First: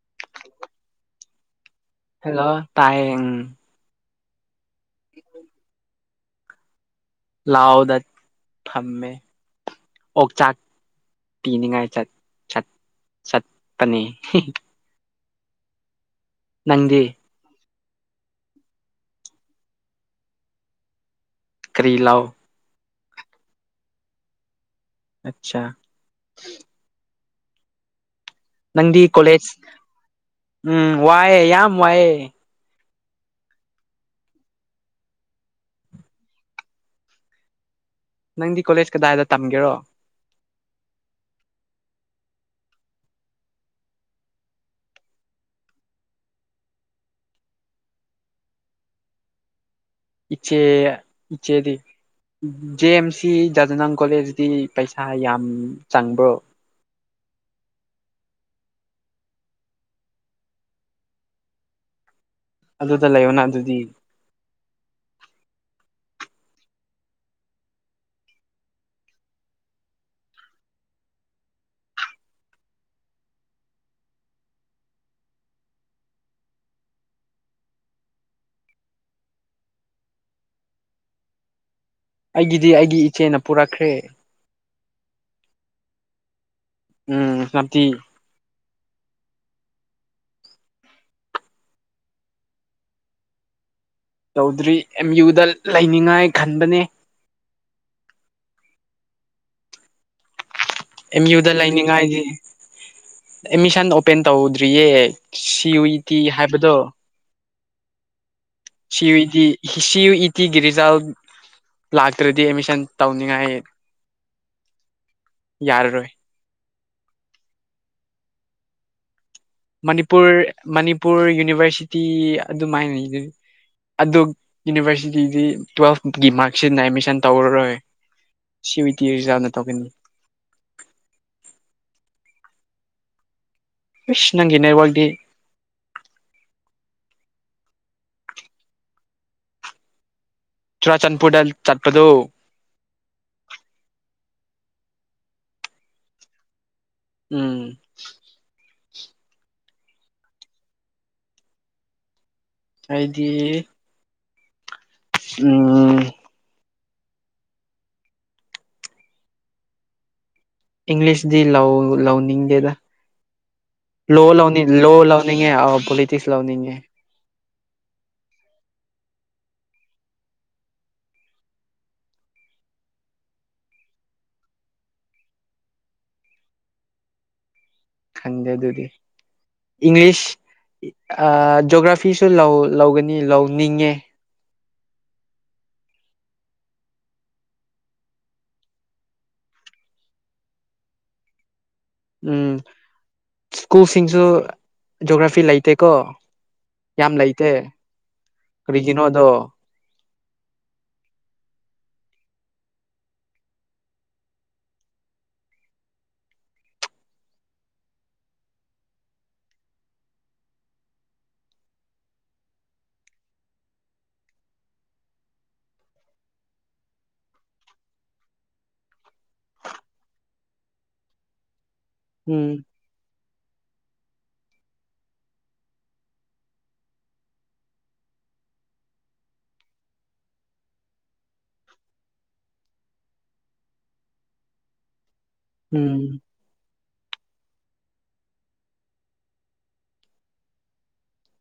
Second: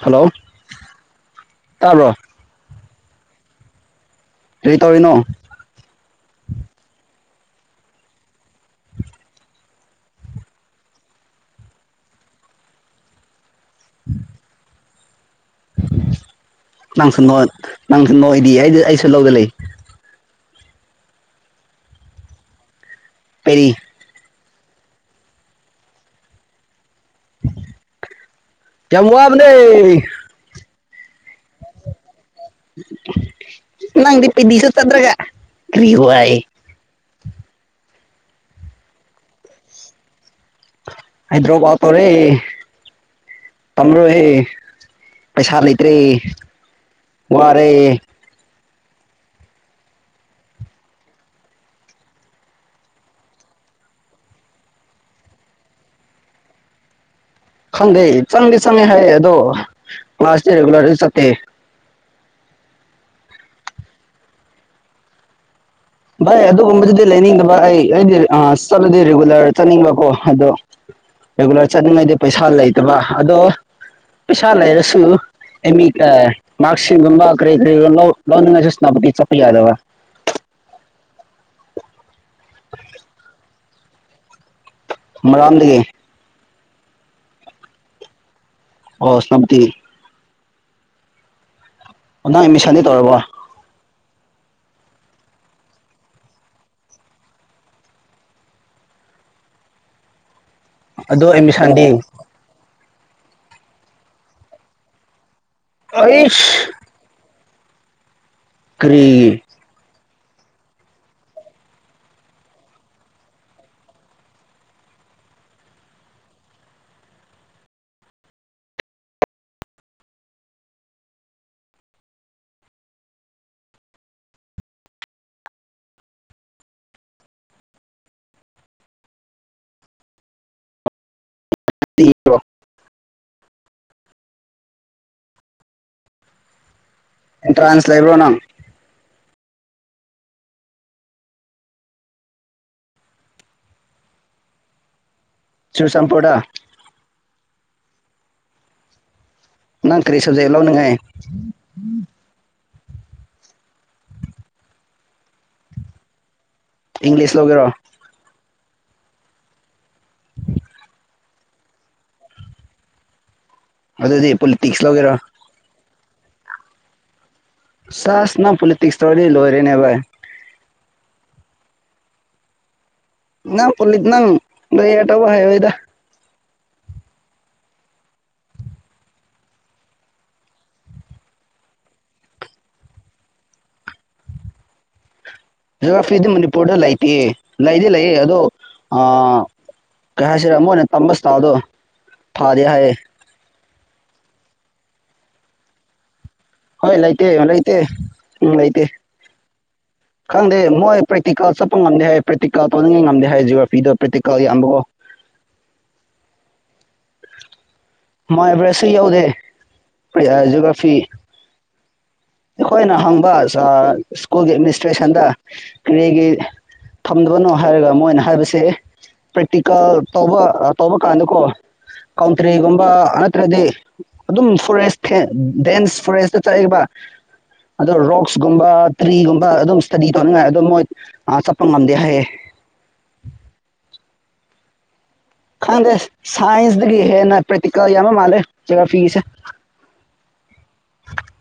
hello ꯇꯥꯕ꯭ꯔꯣ hello ꯇꯥꯏꯌꯦ ꯎꯝ ꯀꯔꯤ ꯇꯧꯔꯤꯅꯣ ꯂꯥꯎꯗ ꯊꯝꯃꯦ ꯑꯣꯛꯆꯥꯛ ꯄꯤꯅꯤꯡꯉꯥꯏ ꯆꯠ ꯆꯠ ꯆꯠ ꯄꯅꯤ ꯅꯪꯗꯤ ꯅꯪ ꯁꯟꯍꯣꯠ ꯅꯪ ꯅꯣꯏ ꯑꯩꯗꯤ ꯑꯩ ꯑꯩꯁꯨ ꯂꯧꯗ ꯂꯩ ꯀꯔꯤ ꯂꯑꯣ ꯄꯦꯔꯤ ꯑꯆꯥꯆꯥ [inaudible] [inaudible] ꯅꯪꯗꯤ ꯌꯥꯝ ꯀꯣꯂꯦꯖ ꯋꯥꯕꯅꯦ ꯎꯝ ꯋꯥꯏꯑꯦ ꯌꯥꯝ ꯋꯥꯏꯑꯦ ꯅꯪꯗꯤꯄꯤꯤꯁ ꯆꯗ꯭ꯔꯒ ꯀꯔꯤꯥꯏ ꯅꯪꯗꯤ ꯀꯣꯂꯦꯖ ꯀꯗꯥꯏꯗ ꯇꯝꯒꯦꯔꯣ ꯍꯥꯏꯗ꯭ꯔꯕꯥꯠ ꯇꯧꯔꯦ ꯇꯝꯂꯣꯏꯍꯦ ꯄꯩꯁꯥ ꯂꯩꯇ꯭ꯔꯦ ꯋꯥꯔꯦ ꯏꯆꯦ ꯏꯆꯦꯗꯤ ꯖꯦ ꯑꯦꯝ ꯁꯤ ꯖꯖꯅꯥ ꯀꯣꯂꯦꯖꯇ ꯄꯩꯁꯥ ꯌꯥꯝ ꯆꯪꯕ꯭ꯔꯣ ꯈꯪꯗꯦ ꯆꯪꯗꯤ ꯆꯪꯉꯦ ꯍꯥꯏꯌꯦ ꯑꯗꯣ ꯀ꯭ꯂꯥꯁ ꯔꯤꯒꯨꯂꯔ ꯆꯠꯇꯦ ꯑꯗꯨꯗ ꯂꯩꯌꯣꯅ ꯑꯗꯨꯗꯤ ꯚꯥꯏ ꯑꯗꯨꯒꯨꯝꯕꯗꯨꯗꯤ ꯂꯩꯅꯤꯡꯗꯕ ꯑꯩ ꯑꯩꯗꯤ ꯆꯠꯂꯗꯤ ꯔꯤꯒꯨꯂꯔ ꯆꯠꯅꯤꯡꯕꯀꯣ ꯑꯗꯣ ꯔꯤꯒꯨꯂꯔ ꯆꯠꯅꯤꯡꯉꯥꯏꯗꯤ ꯄꯩꯁꯥ ꯂꯩꯇꯕ ꯑꯗꯣ ꯄꯩꯁꯥ ꯂꯩꯔꯁꯨꯃꯤ ꯃꯥꯔꯁ ꯁꯤꯒꯨꯝꯕ ꯀꯔꯤ ꯀꯔꯤ ꯂꯧꯅꯤꯡꯉꯥꯏꯁꯨ ꯁꯦꯅꯥꯄꯇꯤ ꯆꯠꯄ ꯌꯥꯗꯕ ꯑꯩꯒꯤꯗꯤ ꯑꯩꯒꯤ ꯏꯆꯦꯅ ꯄꯨꯔꯛꯈ꯭ꯔꯦ ꯃꯔꯔꯣꯟꯗꯒꯤ ꯎꯝ ꯁꯇꯤ ꯑꯣ ꯁꯝꯇ ꯅꯪ ꯃꯤꯁꯥꯅꯤ ꯇꯧꯔꯕꯣ ꯇꯧꯗ꯭ꯔꯤ ꯑꯦꯝ ꯌꯨꯗ ꯂꯩꯅꯤꯡꯉꯥꯏ ꯈꯟꯕꯅꯦ ꯑꯦꯝ ꯑꯗꯨ ꯌꯨꯗ ꯑꯦꯠꯃꯤꯁꯟꯗꯤ ꯂꯩꯅꯤꯡꯉꯥꯏꯗꯤ ꯑꯦꯠꯃꯤꯁꯟ ꯑꯣꯄꯦꯟ ꯇꯧꯗ꯭ꯔꯤꯌꯦ ꯁꯤꯋꯤ ꯇꯤ ꯑꯩꯁ ꯍꯥꯏꯕꯗꯣ ꯁꯤ ꯀꯔꯤꯒꯤ ꯏꯗꯤ ꯁꯤꯌ ꯏ ꯀꯤꯒꯤ ꯔꯤꯖꯜ ꯂꯥꯛꯇ꯭ꯔꯗꯤ ꯑꯦꯗꯃꯤꯁꯟ ꯇꯧꯅꯤꯉꯥꯏ ꯌꯥꯔꯔꯣꯏ ꯃꯅꯤꯄꯨꯔ ꯃꯅꯤꯄꯨꯔ ꯌꯨꯅꯤꯚꯔꯁꯤꯇꯤ ꯑꯗꯨꯃꯥꯏꯅ ꯑꯗꯨ ꯌꯨꯅꯤꯚꯔꯁꯤꯇꯤꯗꯤ ꯇ꯭ꯋꯦꯜꯐꯀꯤ ꯃꯥꯔꯛꯁꯤꯅ ꯑꯦꯠꯃꯤꯁꯟ ꯇꯧꯔꯔꯣꯏ ꯁꯤꯋꯤ ꯇꯤ ꯔꯤꯖꯥꯜꯅ ꯇꯧꯒꯅꯤ ꯁꯤ ꯅꯒꯦꯅꯦ ꯋꯥꯥꯛꯗꯤ ꯑꯦꯟꯇ꯭ꯔꯦꯟꯁ ꯂꯩꯕ꯭ꯔꯣ ꯅꯪ ꯆꯨꯔ ꯆꯟꯄꯨꯔꯗꯦꯜ ꯆꯠꯄꯗꯨ ꯆꯨꯁꯝꯄ ꯎꯝ ꯅꯪ ꯀꯔꯤ ꯁꯕꯖꯂꯅꯉꯦ ꯍꯥꯏꯗꯤ ꯎꯝ ꯏꯪꯂꯤꯁ ꯂꯧꯒꯦꯔꯣ ꯎꯝ ꯏꯪꯂꯤꯁꯗꯤ ꯂꯧ ꯂꯧꯅꯤꯡꯗꯦꯗ ꯂꯣ ꯑꯗꯨꯗꯤ ꯂꯥꯎꯅꯤꯡ ꯄꯣꯂꯤꯇꯤꯛꯁ ꯂꯣ ꯂꯧꯒꯦꯔꯣ ꯂꯥꯎꯅꯤꯡꯣ ꯇꯤꯁ ꯂꯧꯅꯤꯡ ꯆꯁ ꯅ ꯄꯣꯂꯤꯇꯤꯁ ꯊ ꯋꯥꯔꯤ ꯂꯣꯏꯔꯦꯅꯦꯚꯥꯏ ꯅ ꯄꯂꯤꯗ ꯅꯪ ꯇꯕꯨ ꯍꯥꯏ ꯑꯣꯏꯗ ꯈꯪꯗꯦ ꯑꯗꯨꯗꯤ ꯏꯪꯂꯤꯁ ꯖꯣꯒ꯭ꯔꯥꯐꯤꯁꯨ ꯂꯧꯒꯅꯤ ꯂꯧꯅꯤꯡꯉꯦ ꯖꯑꯣꯒ꯭ꯔꯥꯐꯤꯗꯤ ꯃꯅꯤꯄꯨꯔꯗ ꯂꯩꯇꯦ ꯂꯩꯗꯤ ꯂꯩꯌꯦ ꯑꯗꯣ ꯀꯩ ꯍꯥꯏꯁꯤꯔꯦ ꯑꯃꯨꯛ ꯑꯣꯏꯅ ꯇꯝꯁꯤ ꯇ ꯑꯗꯣ ꯎꯝ ꯐꯥꯗꯦ ꯍꯥꯏ ꯁ꯭ꯀꯨꯜꯁꯤꯡꯁꯨ ꯖꯣꯒ꯭ꯔꯥꯐꯤ ꯂꯩꯇꯦꯀꯣ ꯍꯣꯏ ꯂꯩꯇꯦ ꯂꯩꯇꯦ ꯎꯝ ꯂꯩꯇꯦ ꯀꯔꯤꯒꯤꯅꯣꯗꯣ ꯈꯪꯗꯦ ꯃꯣꯏ ꯄ꯭ꯔꯦꯛꯇꯤꯀꯦꯜ ꯆꯠꯄ ꯉꯝꯗꯦ ꯍꯥꯏ ꯄ꯭ꯔꯦꯛꯇꯤꯀꯦꯜ ꯇꯧꯅꯤꯡꯉꯩ ꯉꯝꯗꯦ ꯍꯥꯏ ꯖꯤꯑꯣꯒ꯭ꯔꯥꯐꯤꯗꯣ ꯄ꯭ꯔꯦꯛꯇꯤꯀꯦꯜ ꯌꯥꯝꯕꯀꯣ ꯃꯥꯏꯕꯔꯦꯠꯁꯨ ꯌꯧꯗꯦ ꯖꯑꯣꯒ꯭ꯔꯥꯐꯤ ꯑꯩꯈꯣꯏꯅ ꯍꯪꯕ ꯁ꯭ꯀꯨꯜꯒꯤ ꯑꯦꯗꯃꯤꯅꯤꯁꯇ꯭ꯔꯦꯁꯟꯗ ꯀꯔꯤꯒꯤ ꯊꯝꯗꯕꯅꯣ ꯍꯥꯏꯔꯒ ꯃꯣꯏꯅ ꯍꯥꯏꯕꯁꯦ ꯄ꯭ꯔꯦꯛꯇꯤꯀꯦꯜ ꯇꯧꯕ ꯇꯧꯕ ꯀꯥꯟꯗꯀꯣ ꯎꯝ ꯀꯥꯎꯟꯇꯔꯤꯒꯨꯝ ꯅꯠꯇ꯭ꯔꯗꯤ ꯑꯗꯨꯝ ꯐꯣꯔꯦꯁ ꯗꯦꯟꯁ ꯐꯣꯔꯦꯁꯇ ꯆꯠꯂꯤꯕ ꯑꯗꯨ ꯔꯣꯛꯁꯀꯨꯝꯕ ꯇ꯭ꯔꯤꯒꯨꯝꯕ ꯑꯗꯨꯝ ꯏꯁꯇꯗꯤ ꯇꯧꯅꯤꯡꯉꯥꯏ ꯑꯗꯨꯝ ꯃꯣꯏ ꯆꯠꯄ ꯉꯝꯗꯦ ꯍꯥꯏꯌꯦ ꯈꯪꯗꯦ ꯎꯝ ꯁꯥꯏꯟꯁ ꯇꯒꯤ ꯍꯦꯟꯅ ꯄ꯭ꯔꯦꯇꯤꯀꯦꯜ ꯌꯥꯝꯕ ꯃꯥꯂꯦ ꯖꯣꯒ꯭ꯔꯥꯐꯤꯒꯤꯁꯦ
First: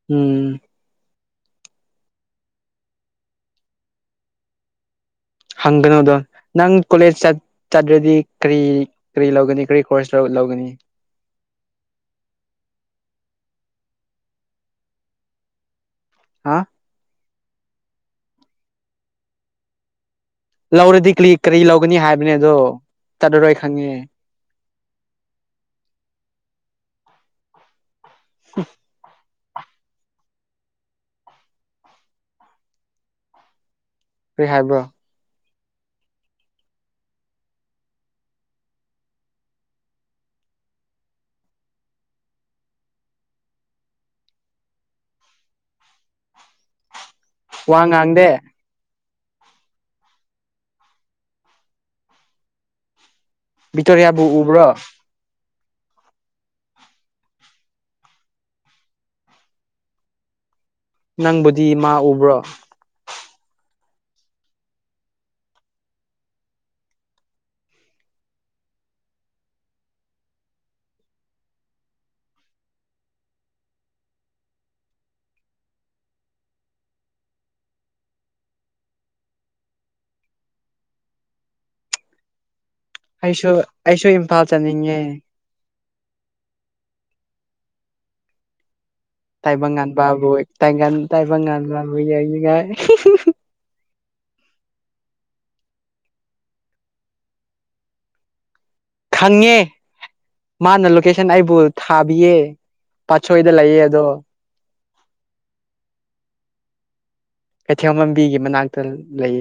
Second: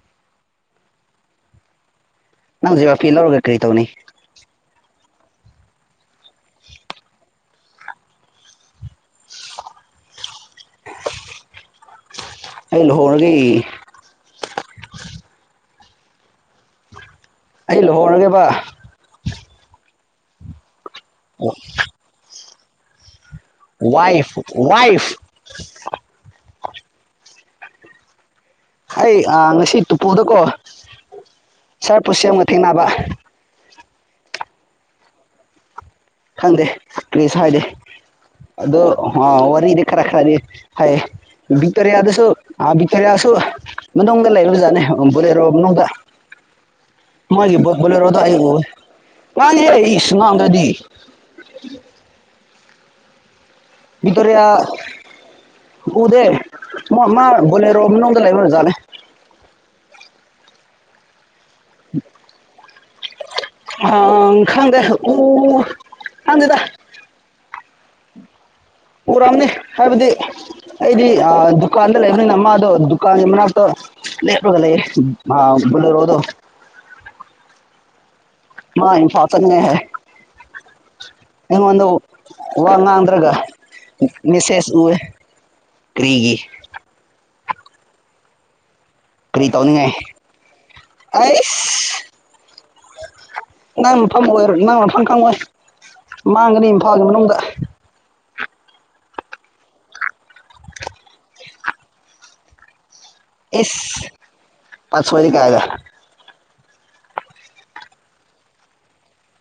ꯎꯝ ꯅꯪ ꯖꯣꯒ꯭ꯔꯥꯐꯤ ꯂꯧꯔꯒ ꯀꯔꯤ ꯇꯧꯅꯤ ꯍꯪꯒꯅꯣꯗꯣ ꯅꯪ ꯀꯣꯂꯦꯖ ꯆꯠꯇ꯭ꯔꯗꯤ ꯀꯔꯤ ꯀꯔꯤ ꯂꯧꯒꯅꯤ ꯀꯔꯤ ꯀꯣꯔꯁ ꯂꯧꯒꯅꯤ ꯑꯩ ꯂꯨꯍꯣ ꯎꯝ ꯍꯥ ꯑꯩ ꯂꯨꯍꯣꯔꯒꯦꯕ ꯂꯧꯔꯗꯤ ꯀ꯭ꯂꯤ ꯀꯔꯤ ꯂꯧꯒꯅꯤ ꯍꯥꯏꯕꯅꯦ ꯑꯗꯣ [unintelligible] ꯇꯥꯗꯔꯣꯏ ꯈꯪꯉꯦ ꯋꯥꯏꯐ ꯋꯥꯏꯐ ꯍꯩ ꯉꯁꯤ ꯇꯨꯄꯨꯜꯗꯀꯣ ꯁꯥꯔ ꯄꯨꯁꯦꯝꯒ ꯊꯦꯡꯅꯕ ꯀꯔꯤ ꯍꯥꯏꯕ꯭ꯔꯥ ꯈꯪꯗꯦ ꯀ꯭ꯔꯤꯁꯨ ꯍꯥꯏꯗꯦ ꯑꯗꯨ ꯋꯥꯔꯤꯗꯤ ꯈꯔ ꯈꯔꯗꯤ ꯍꯥꯏꯌꯦ ꯕꯤꯛꯇꯣꯔꯤꯌꯥꯗꯁꯨ ꯕꯤꯛꯇꯣꯔꯤꯌꯥꯁꯨ ꯃꯅꯨꯡꯗ ꯂꯩꯔꯖꯥꯠꯅꯦ ꯕꯣꯂꯦꯔꯣ ꯃꯅꯨꯡꯗ ꯃꯣꯏꯒꯤ ꯋꯥ ꯕꯣꯂꯦꯔꯣꯗꯣ ꯉꯥꯡꯗꯦ ꯑꯩ ꯎꯏ ꯃꯥ ꯏꯁ ꯉꯥꯡꯗ꯭ꯔꯥꯗꯤ [unintelligible] ꯕꯤꯇꯣꯔꯤꯌꯥꯕꯨ ꯎꯕ꯭ꯔꯥ ꯎꯗꯦ ꯃꯥ ꯕꯣꯂꯦꯔꯣ ꯃꯅꯨꯡꯗ ꯂꯩꯕ ꯖꯥꯠꯅꯦ ꯅꯪꯕꯨꯗꯤ ꯃꯥ ꯎꯕ꯭ꯔꯣ ꯑ ꯈꯪꯗꯦ ꯎ ꯈꯪꯗꯦꯗ ꯎꯔꯝꯅꯤ ꯍꯥꯏꯕꯗꯤ ꯑꯩꯗꯤ ꯗꯨꯀꯥꯟꯗ ꯂꯩꯕꯅꯤꯅ ꯃꯥꯗꯣ ꯗꯨꯀꯥꯟꯒꯤ ꯃꯅꯥꯛꯇꯣ ꯂꯦꯞꯄꯒ ꯂꯩꯌꯦ ꯕꯣꯂꯦꯔꯣꯗꯣ ꯃꯥ ꯏꯝꯐꯥꯜ ꯆꯠꯅꯤꯉꯥꯢ ꯍꯥꯏꯌꯦ ꯑꯩꯉꯣꯟꯗ ꯋꯥ ꯉꯥꯡꯗ꯭ꯔꯒ ꯑꯩꯁꯨ ꯑꯩꯁꯨ ꯏꯝꯐꯥꯜ ꯃꯤꯁꯦꯁ ꯎꯢꯌꯦ ꯆꯠꯅꯤꯡꯉꯦ ꯀꯔꯤꯒꯤ ꯀꯔꯤ ꯇꯧꯅꯤꯡꯉꯥꯏ ꯇꯥꯏꯕꯪꯉꯥꯟꯕꯕꯨ ꯇꯥꯏ ꯑꯩꯁ ꯇꯥꯏꯕꯪꯉꯥꯟꯕꯨ ꯌꯦꯡꯅꯤꯉꯥꯏ ꯑꯣꯏꯔ ꯅꯪꯅꯐꯝ ꯈꯪꯉꯣꯏ ꯃꯥꯡꯒꯅꯤ ꯏꯝꯐꯥꯜꯒꯤ ꯃꯅꯨꯡꯗ ꯈꯪꯉꯦ ꯃꯥꯅ ꯂꯣꯀꯦꯁꯟ ꯑꯩꯕꯨ ꯊꯥꯕꯤꯌꯦ ꯄꯥꯠꯁꯣꯏꯗ ꯂꯩꯌꯦ ꯑꯗꯣ ꯏꯁ ꯄꯥ ꯁꯖꯦ ꯀꯑꯒ ꯀꯩꯊꯦꯜ ꯂꯝꯕꯤꯒꯤ ꯃꯅꯥꯛꯇ ꯂꯩ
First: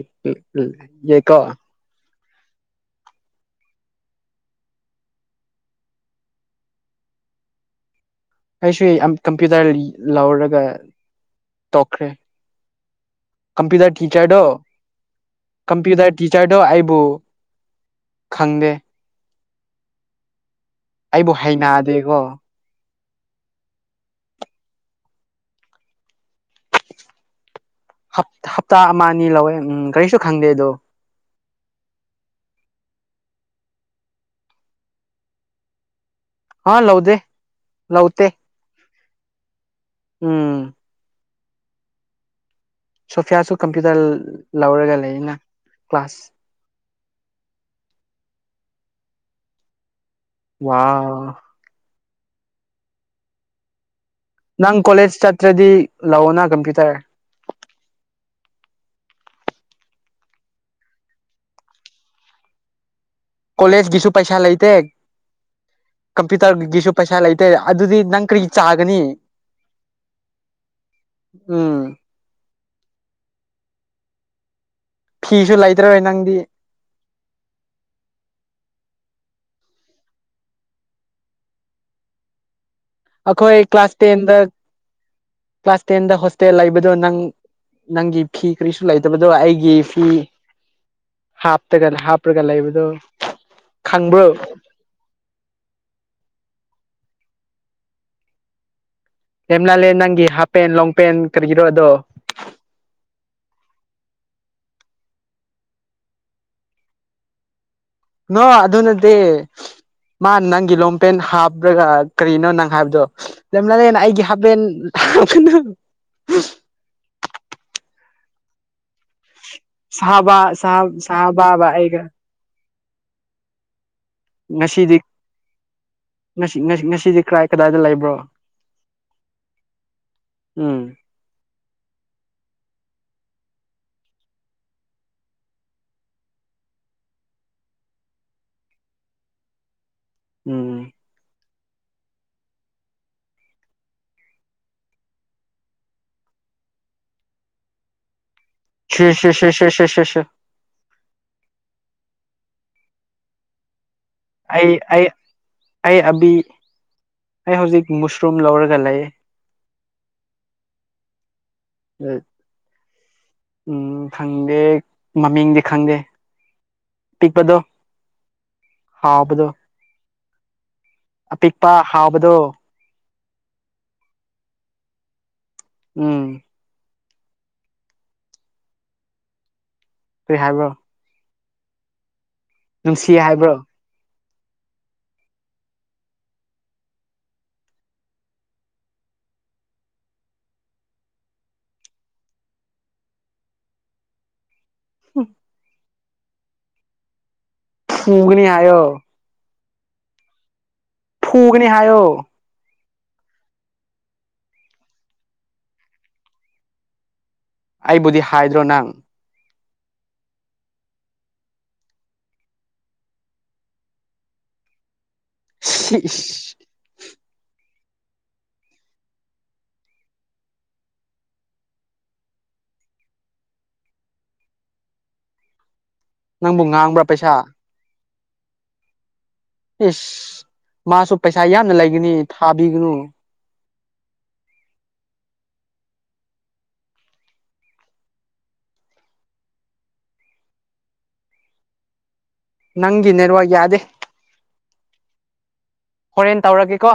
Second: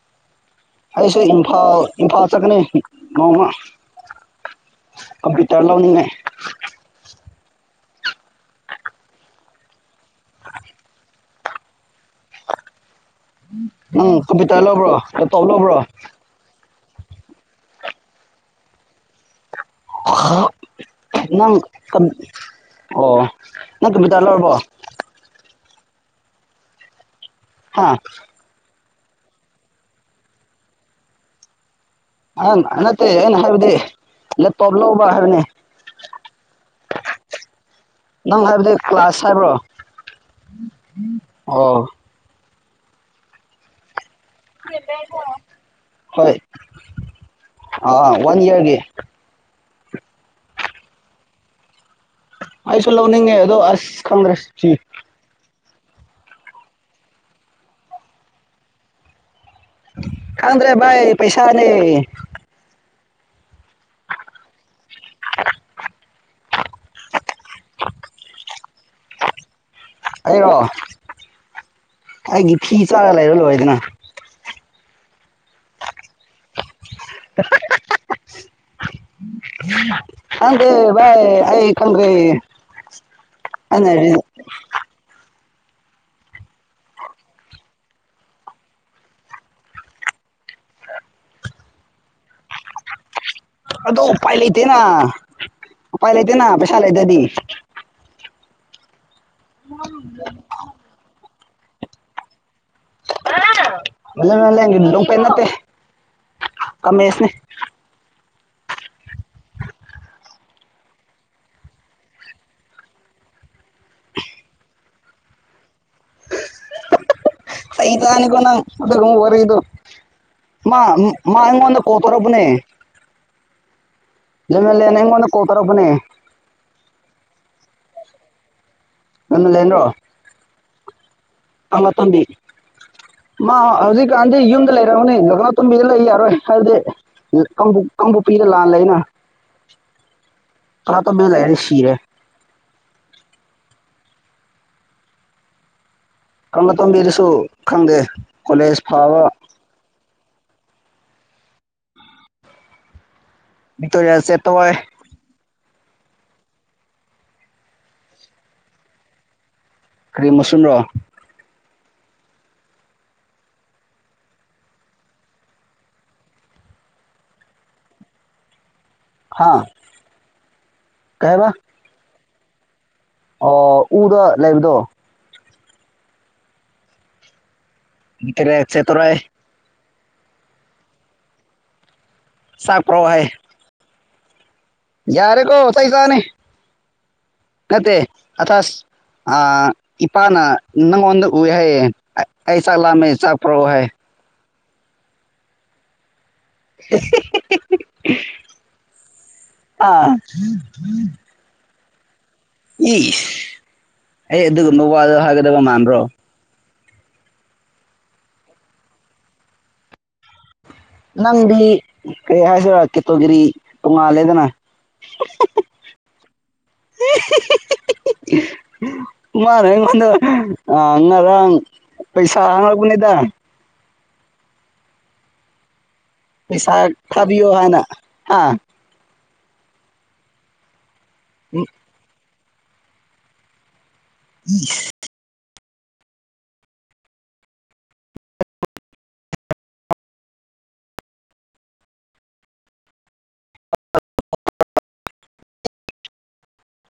ꯑꯩ ꯌꯦꯀꯣ ꯏꯝꯐꯥꯜ ꯏꯝꯐꯥꯜ ꯅꯤ ꯃꯃ ꯀꯝꯄꯇꯔ ꯂꯥꯎꯅꯤꯡꯅꯦ ꯑꯩꯁꯨ ꯀꯝꯄ꯭ꯌꯨꯇꯔ ꯂꯧꯔꯒ ꯇꯣꯛꯈ꯭ꯔꯦ ꯀꯝꯄꯌꯨꯇꯔ ꯅꯪ ꯇꯤꯆꯔꯣ ꯀꯝꯄ꯭ꯌꯨꯇꯔ ꯂꯧꯕ꯭ꯔꯣ ꯂꯦꯞꯇꯣꯞ ꯂꯧꯕ꯭ꯔꯣ ꯀꯝꯄꯌꯨꯇꯔ ꯇꯤꯆꯔꯣ ꯑꯥꯏ ꯕꯨ ꯈꯪꯗꯦ ꯍ ꯑꯩꯕꯨ ꯍꯩꯅꯗꯦꯀꯣ ꯑꯣ ꯅꯪ ꯇꯕꯤꯗꯔꯂꯔꯕꯔꯕꯣ ꯍꯥ ꯍ ꯍꯞꯇꯥ ꯃꯥꯅꯤ ꯂꯧꯋꯦ ꯎꯝ ꯀꯔꯤꯁꯨ ꯈꯪꯗꯦꯗꯣ ꯑꯪ ꯅꯠꯇꯦ ꯑꯩꯅ ꯍꯥꯏꯕꯗꯤꯞ ꯇꯣꯞ ꯂꯧꯕ ꯍꯥꯏꯕꯅꯦ ꯍꯥꯥ ꯂꯧꯧꯕꯗꯦ ꯂꯧꯕꯗ ꯅꯪ ꯍꯥꯏꯕꯗꯤ ꯀ꯭ꯂꯥꯁ ꯐꯥꯏꯚ꯭ꯔꯣ ꯎꯝ ꯑꯣ ꯁꯣꯐꯤꯌꯥꯁꯨ ꯀꯝꯄ꯭ꯨꯇꯔ ꯍꯣꯏ ꯑ ꯋꯥꯟ ꯏꯌꯥꯔꯒꯤ ꯋꯥ ꯑꯁꯂ ꯅꯤꯡꯦ ꯑꯗꯣ ꯑꯁ ꯈꯪꯗ꯭ꯔꯦ ꯅꯪ ꯁꯤ ꯀꯣꯂꯦꯖ ꯆ ꯠꯇꯗꯤ ꯂꯥꯛꯑꯣꯅ ꯀꯝꯄꯤ꯭ꯌꯨ ꯇꯔꯦ ꯀꯥꯟꯗ꯭ꯔꯦ ꯥꯏ ꯄꯩꯁꯥꯅꯤ ꯀꯣꯂꯦꯖ ꯀꯁꯨ ꯄꯩꯁꯥ ꯂꯩꯇ [inaudible] ꯀꯝꯄ꯭ꯌꯨꯇꯔꯒꯤꯁꯨ ꯄꯩꯁꯥ ꯂꯩꯇꯦ ꯑꯗꯨꯗꯤ ꯅꯪ ꯀꯔꯤ ꯆꯥꯒꯅꯤ ꯑꯩꯔꯣ ꯎꯝ ꯑꯩ ꯐꯤ ꯆꯥꯒ ꯂꯩꯔ ꯂꯣꯏ ꯍꯥꯏꯗꯅ ꯐꯤꯁꯨ ꯂꯩꯇ꯭ꯔꯔꯣꯏ ꯅꯪꯗꯤ ꯑꯗ ꯚ ꯑꯩ ꯀ꯭ꯔꯦ ꯑꯩꯈꯣꯏ ꯀ꯭ꯂꯥꯁ ꯇꯦꯟꯗ ꯀ꯭ꯂꯥꯁ ꯇꯦꯟꯗ ꯍꯣꯁꯇꯦꯜ ꯂꯩꯕꯗꯣ ꯅꯪ ꯅꯪꯒꯤ ꯐꯤ ꯀꯔꯤꯁꯨ ꯂꯩꯇꯕꯗꯣ ꯑꯩꯒꯤ ꯐꯤ ꯍꯥꯞꯇꯒ ꯍꯥꯞꯄꯔꯒ ꯂꯩꯕꯗꯣ ꯑꯗꯣ ꯈꯪꯕ꯭ꯔꯣ ꯎꯄꯥꯏ ꯂꯩꯇꯦꯅ ꯎꯄꯥꯏ ꯂꯩꯇꯅ ꯄꯁ ꯂꯩꯗꯗꯤ ꯍꯦꯝꯂ ꯂꯩꯦ ꯅꯪꯒꯤ ꯍꯥꯞ ꯄꯦꯟ ꯂꯣꯡ ꯄꯦꯟ ꯀꯔꯤꯒꯤꯔꯣ ꯑꯗꯣ ꯃ ꯂ ꯂꯄ ꯅꯠꯇ ꯀꯃꯦꯃꯦꯁꯤꯅꯦ ꯅꯣ ꯑꯗꯨꯅꯗꯤ ꯃꯥ ꯅꯪꯒꯤ ꯂꯣꯡꯄꯦꯟ ꯍꯥꯞꯄ꯭ꯔꯒ ꯀꯔꯤꯅꯣ ꯅꯪ ꯍꯥꯏꯕꯗꯣ ꯂꯩꯂꯂꯦꯅ ꯑꯩꯒꯤ ꯍꯥꯄꯦꯟ ꯍꯥ ꯑꯩꯩ ꯇꯅꯤꯒꯣꯟꯅꯪ ꯑꯣꯏꯔꯣ ꯁꯍꯕ ꯁꯥꯍ ꯁꯍꯕꯕ ꯀꯣꯜ ꯑꯩꯒ ꯇꯧꯔꯛꯄꯅꯦ ꯉꯁꯤꯗꯤ ꯂꯦꯃꯦꯂꯦꯟ ꯑꯩꯉꯣꯟꯗ ꯀꯣꯜ ꯇꯧꯔꯛꯄꯅꯦ ꯉꯁꯤꯗꯤ ꯀ꯭ꯔꯥꯏ ꯀꯗꯥꯏꯗ ꯂꯩꯕ [unintelligible] ꯅꯟꯅ ꯂꯩ ꯌꯦꯟꯣ ꯎꯝ ꯀꯪꯂ ꯇꯣꯝꯕꯤ ꯃꯥ ꯍꯧꯖꯤꯛꯀꯥꯟꯗꯤ ꯌꯨꯝꯗ ꯂꯩꯔꯝꯑꯅꯤ ꯂ ꯇꯣꯝꯕꯤꯗ ꯂꯩ ꯌꯥꯔꯣꯏ ꯍꯥꯏꯕꯗꯤ ꯀꯥꯡꯕꯨ ꯄꯤꯔ ꯂꯥꯜꯂ ꯑꯅ ꯎꯝ ꯑꯇꯣ ꯃ ꯂꯩꯅꯤ ꯀꯤꯔꯦ ꯀꯂ ꯇꯣꯕꯤꯔꯁꯨ ꯈꯪꯗꯦ ꯀꯣꯂꯦꯖ ꯁꯤ ꯐꯕ ꯁꯤꯦ ꯁꯤꯦ ꯁꯤꯦ ꯁꯤꯦ ꯁꯤꯦ ꯁꯤꯦ ꯌꯥꯁꯦ ꯇꯣ ꯍꯣꯏ ꯑꯩ ꯑꯩ ꯑꯩ ꯑꯕꯤ ꯑꯩ ꯍꯧꯖꯤꯛ ꯃꯨꯁꯔꯨꯝ ꯂꯧꯔꯒ ꯂꯩ ꯀꯔꯤꯝ ꯃꯁꯨꯝ ꯔꯣ ꯎꯝ ꯎꯝ ꯈꯪꯗꯦ ꯃꯃꯤꯡꯗꯤ ꯈꯪꯗꯦ ꯄꯤꯛꯄꯗꯣ ꯍꯥꯥꯎꯕꯗꯣ ꯍꯥ ꯀꯩ ꯍꯥꯏꯕ ꯄꯤꯛꯄ ꯍꯥꯎ ꯑꯕꯗꯣ ꯑꯣ ꯎꯗꯣ ꯂꯩꯕꯗꯣ ꯎꯝ ꯏ ꯀꯔꯦ ꯆꯦ ꯇꯔꯥꯏ ꯇ ꯍꯥꯏꯕ ꯆꯥꯛ ꯅꯨꯡꯁꯤꯌꯦ ꯍꯥꯏꯕ꯭ꯔꯣ ꯌꯥꯔꯦ ꯀꯣ ꯇꯩ ꯆꯅꯤ ꯅꯠꯇ ꯑꯊ ꯑ ꯏꯄꯥꯅ ꯅꯪꯉꯣꯟꯗ ꯍꯥꯏꯌꯦ ꯑꯩ ꯆꯂꯃꯦ ꯆꯄ꯭ꯔꯣ ꯍꯥꯏ ꯎꯝ [unintelligible] ꯃꯨꯒꯅꯤ ꯍꯥꯏꯣ ꯑ ꯐꯨꯒꯅꯦ ꯍꯥꯏꯣ ꯏ ꯑꯩ ꯑꯗꯨꯒꯨꯝꯕ ꯋꯥꯗ ꯍꯥꯏꯒꯗꯕ ꯃꯥꯟꯕ꯭ꯔꯣ ꯑꯩꯕꯨꯗꯤ ꯍꯥꯏꯗ꯭ꯔꯣ ꯅꯪ ꯅꯪꯗꯤ ꯀꯔꯤ ꯍꯥꯏꯁꯤꯔꯥ ꯀꯦꯇꯣꯒꯤꯔꯤ ꯇꯣꯉꯥꯜꯂꯦꯗꯅ [unintelligible] ꯃꯥꯅꯦ ꯑꯩꯉꯣꯟꯗ ꯉꯔꯥꯡ ꯄꯩꯁꯥ ꯍꯥꯡꯉꯛꯄꯅꯦꯗ ꯅꯪꯕꯨ ꯄꯩꯁꯥ ꯉꯥꯡꯕ꯭ꯔꯥ ꯄꯩꯁꯥ ꯈꯥꯕꯤꯣ ꯍꯥꯏꯅ ꯑꯥ ꯏꯁ ꯃꯥꯁꯨ ꯄꯩꯁꯥ ꯌꯥꯝꯅ ꯂꯩꯒꯅꯤ ꯊꯥꯕꯤꯒꯅꯨ ꯎꯝ ꯅꯪꯤ ꯅꯦꯔꯋꯥ ꯌꯥꯗꯦ ꯍꯣꯔꯦꯟ ꯇꯧꯔꯒꯦꯀꯣ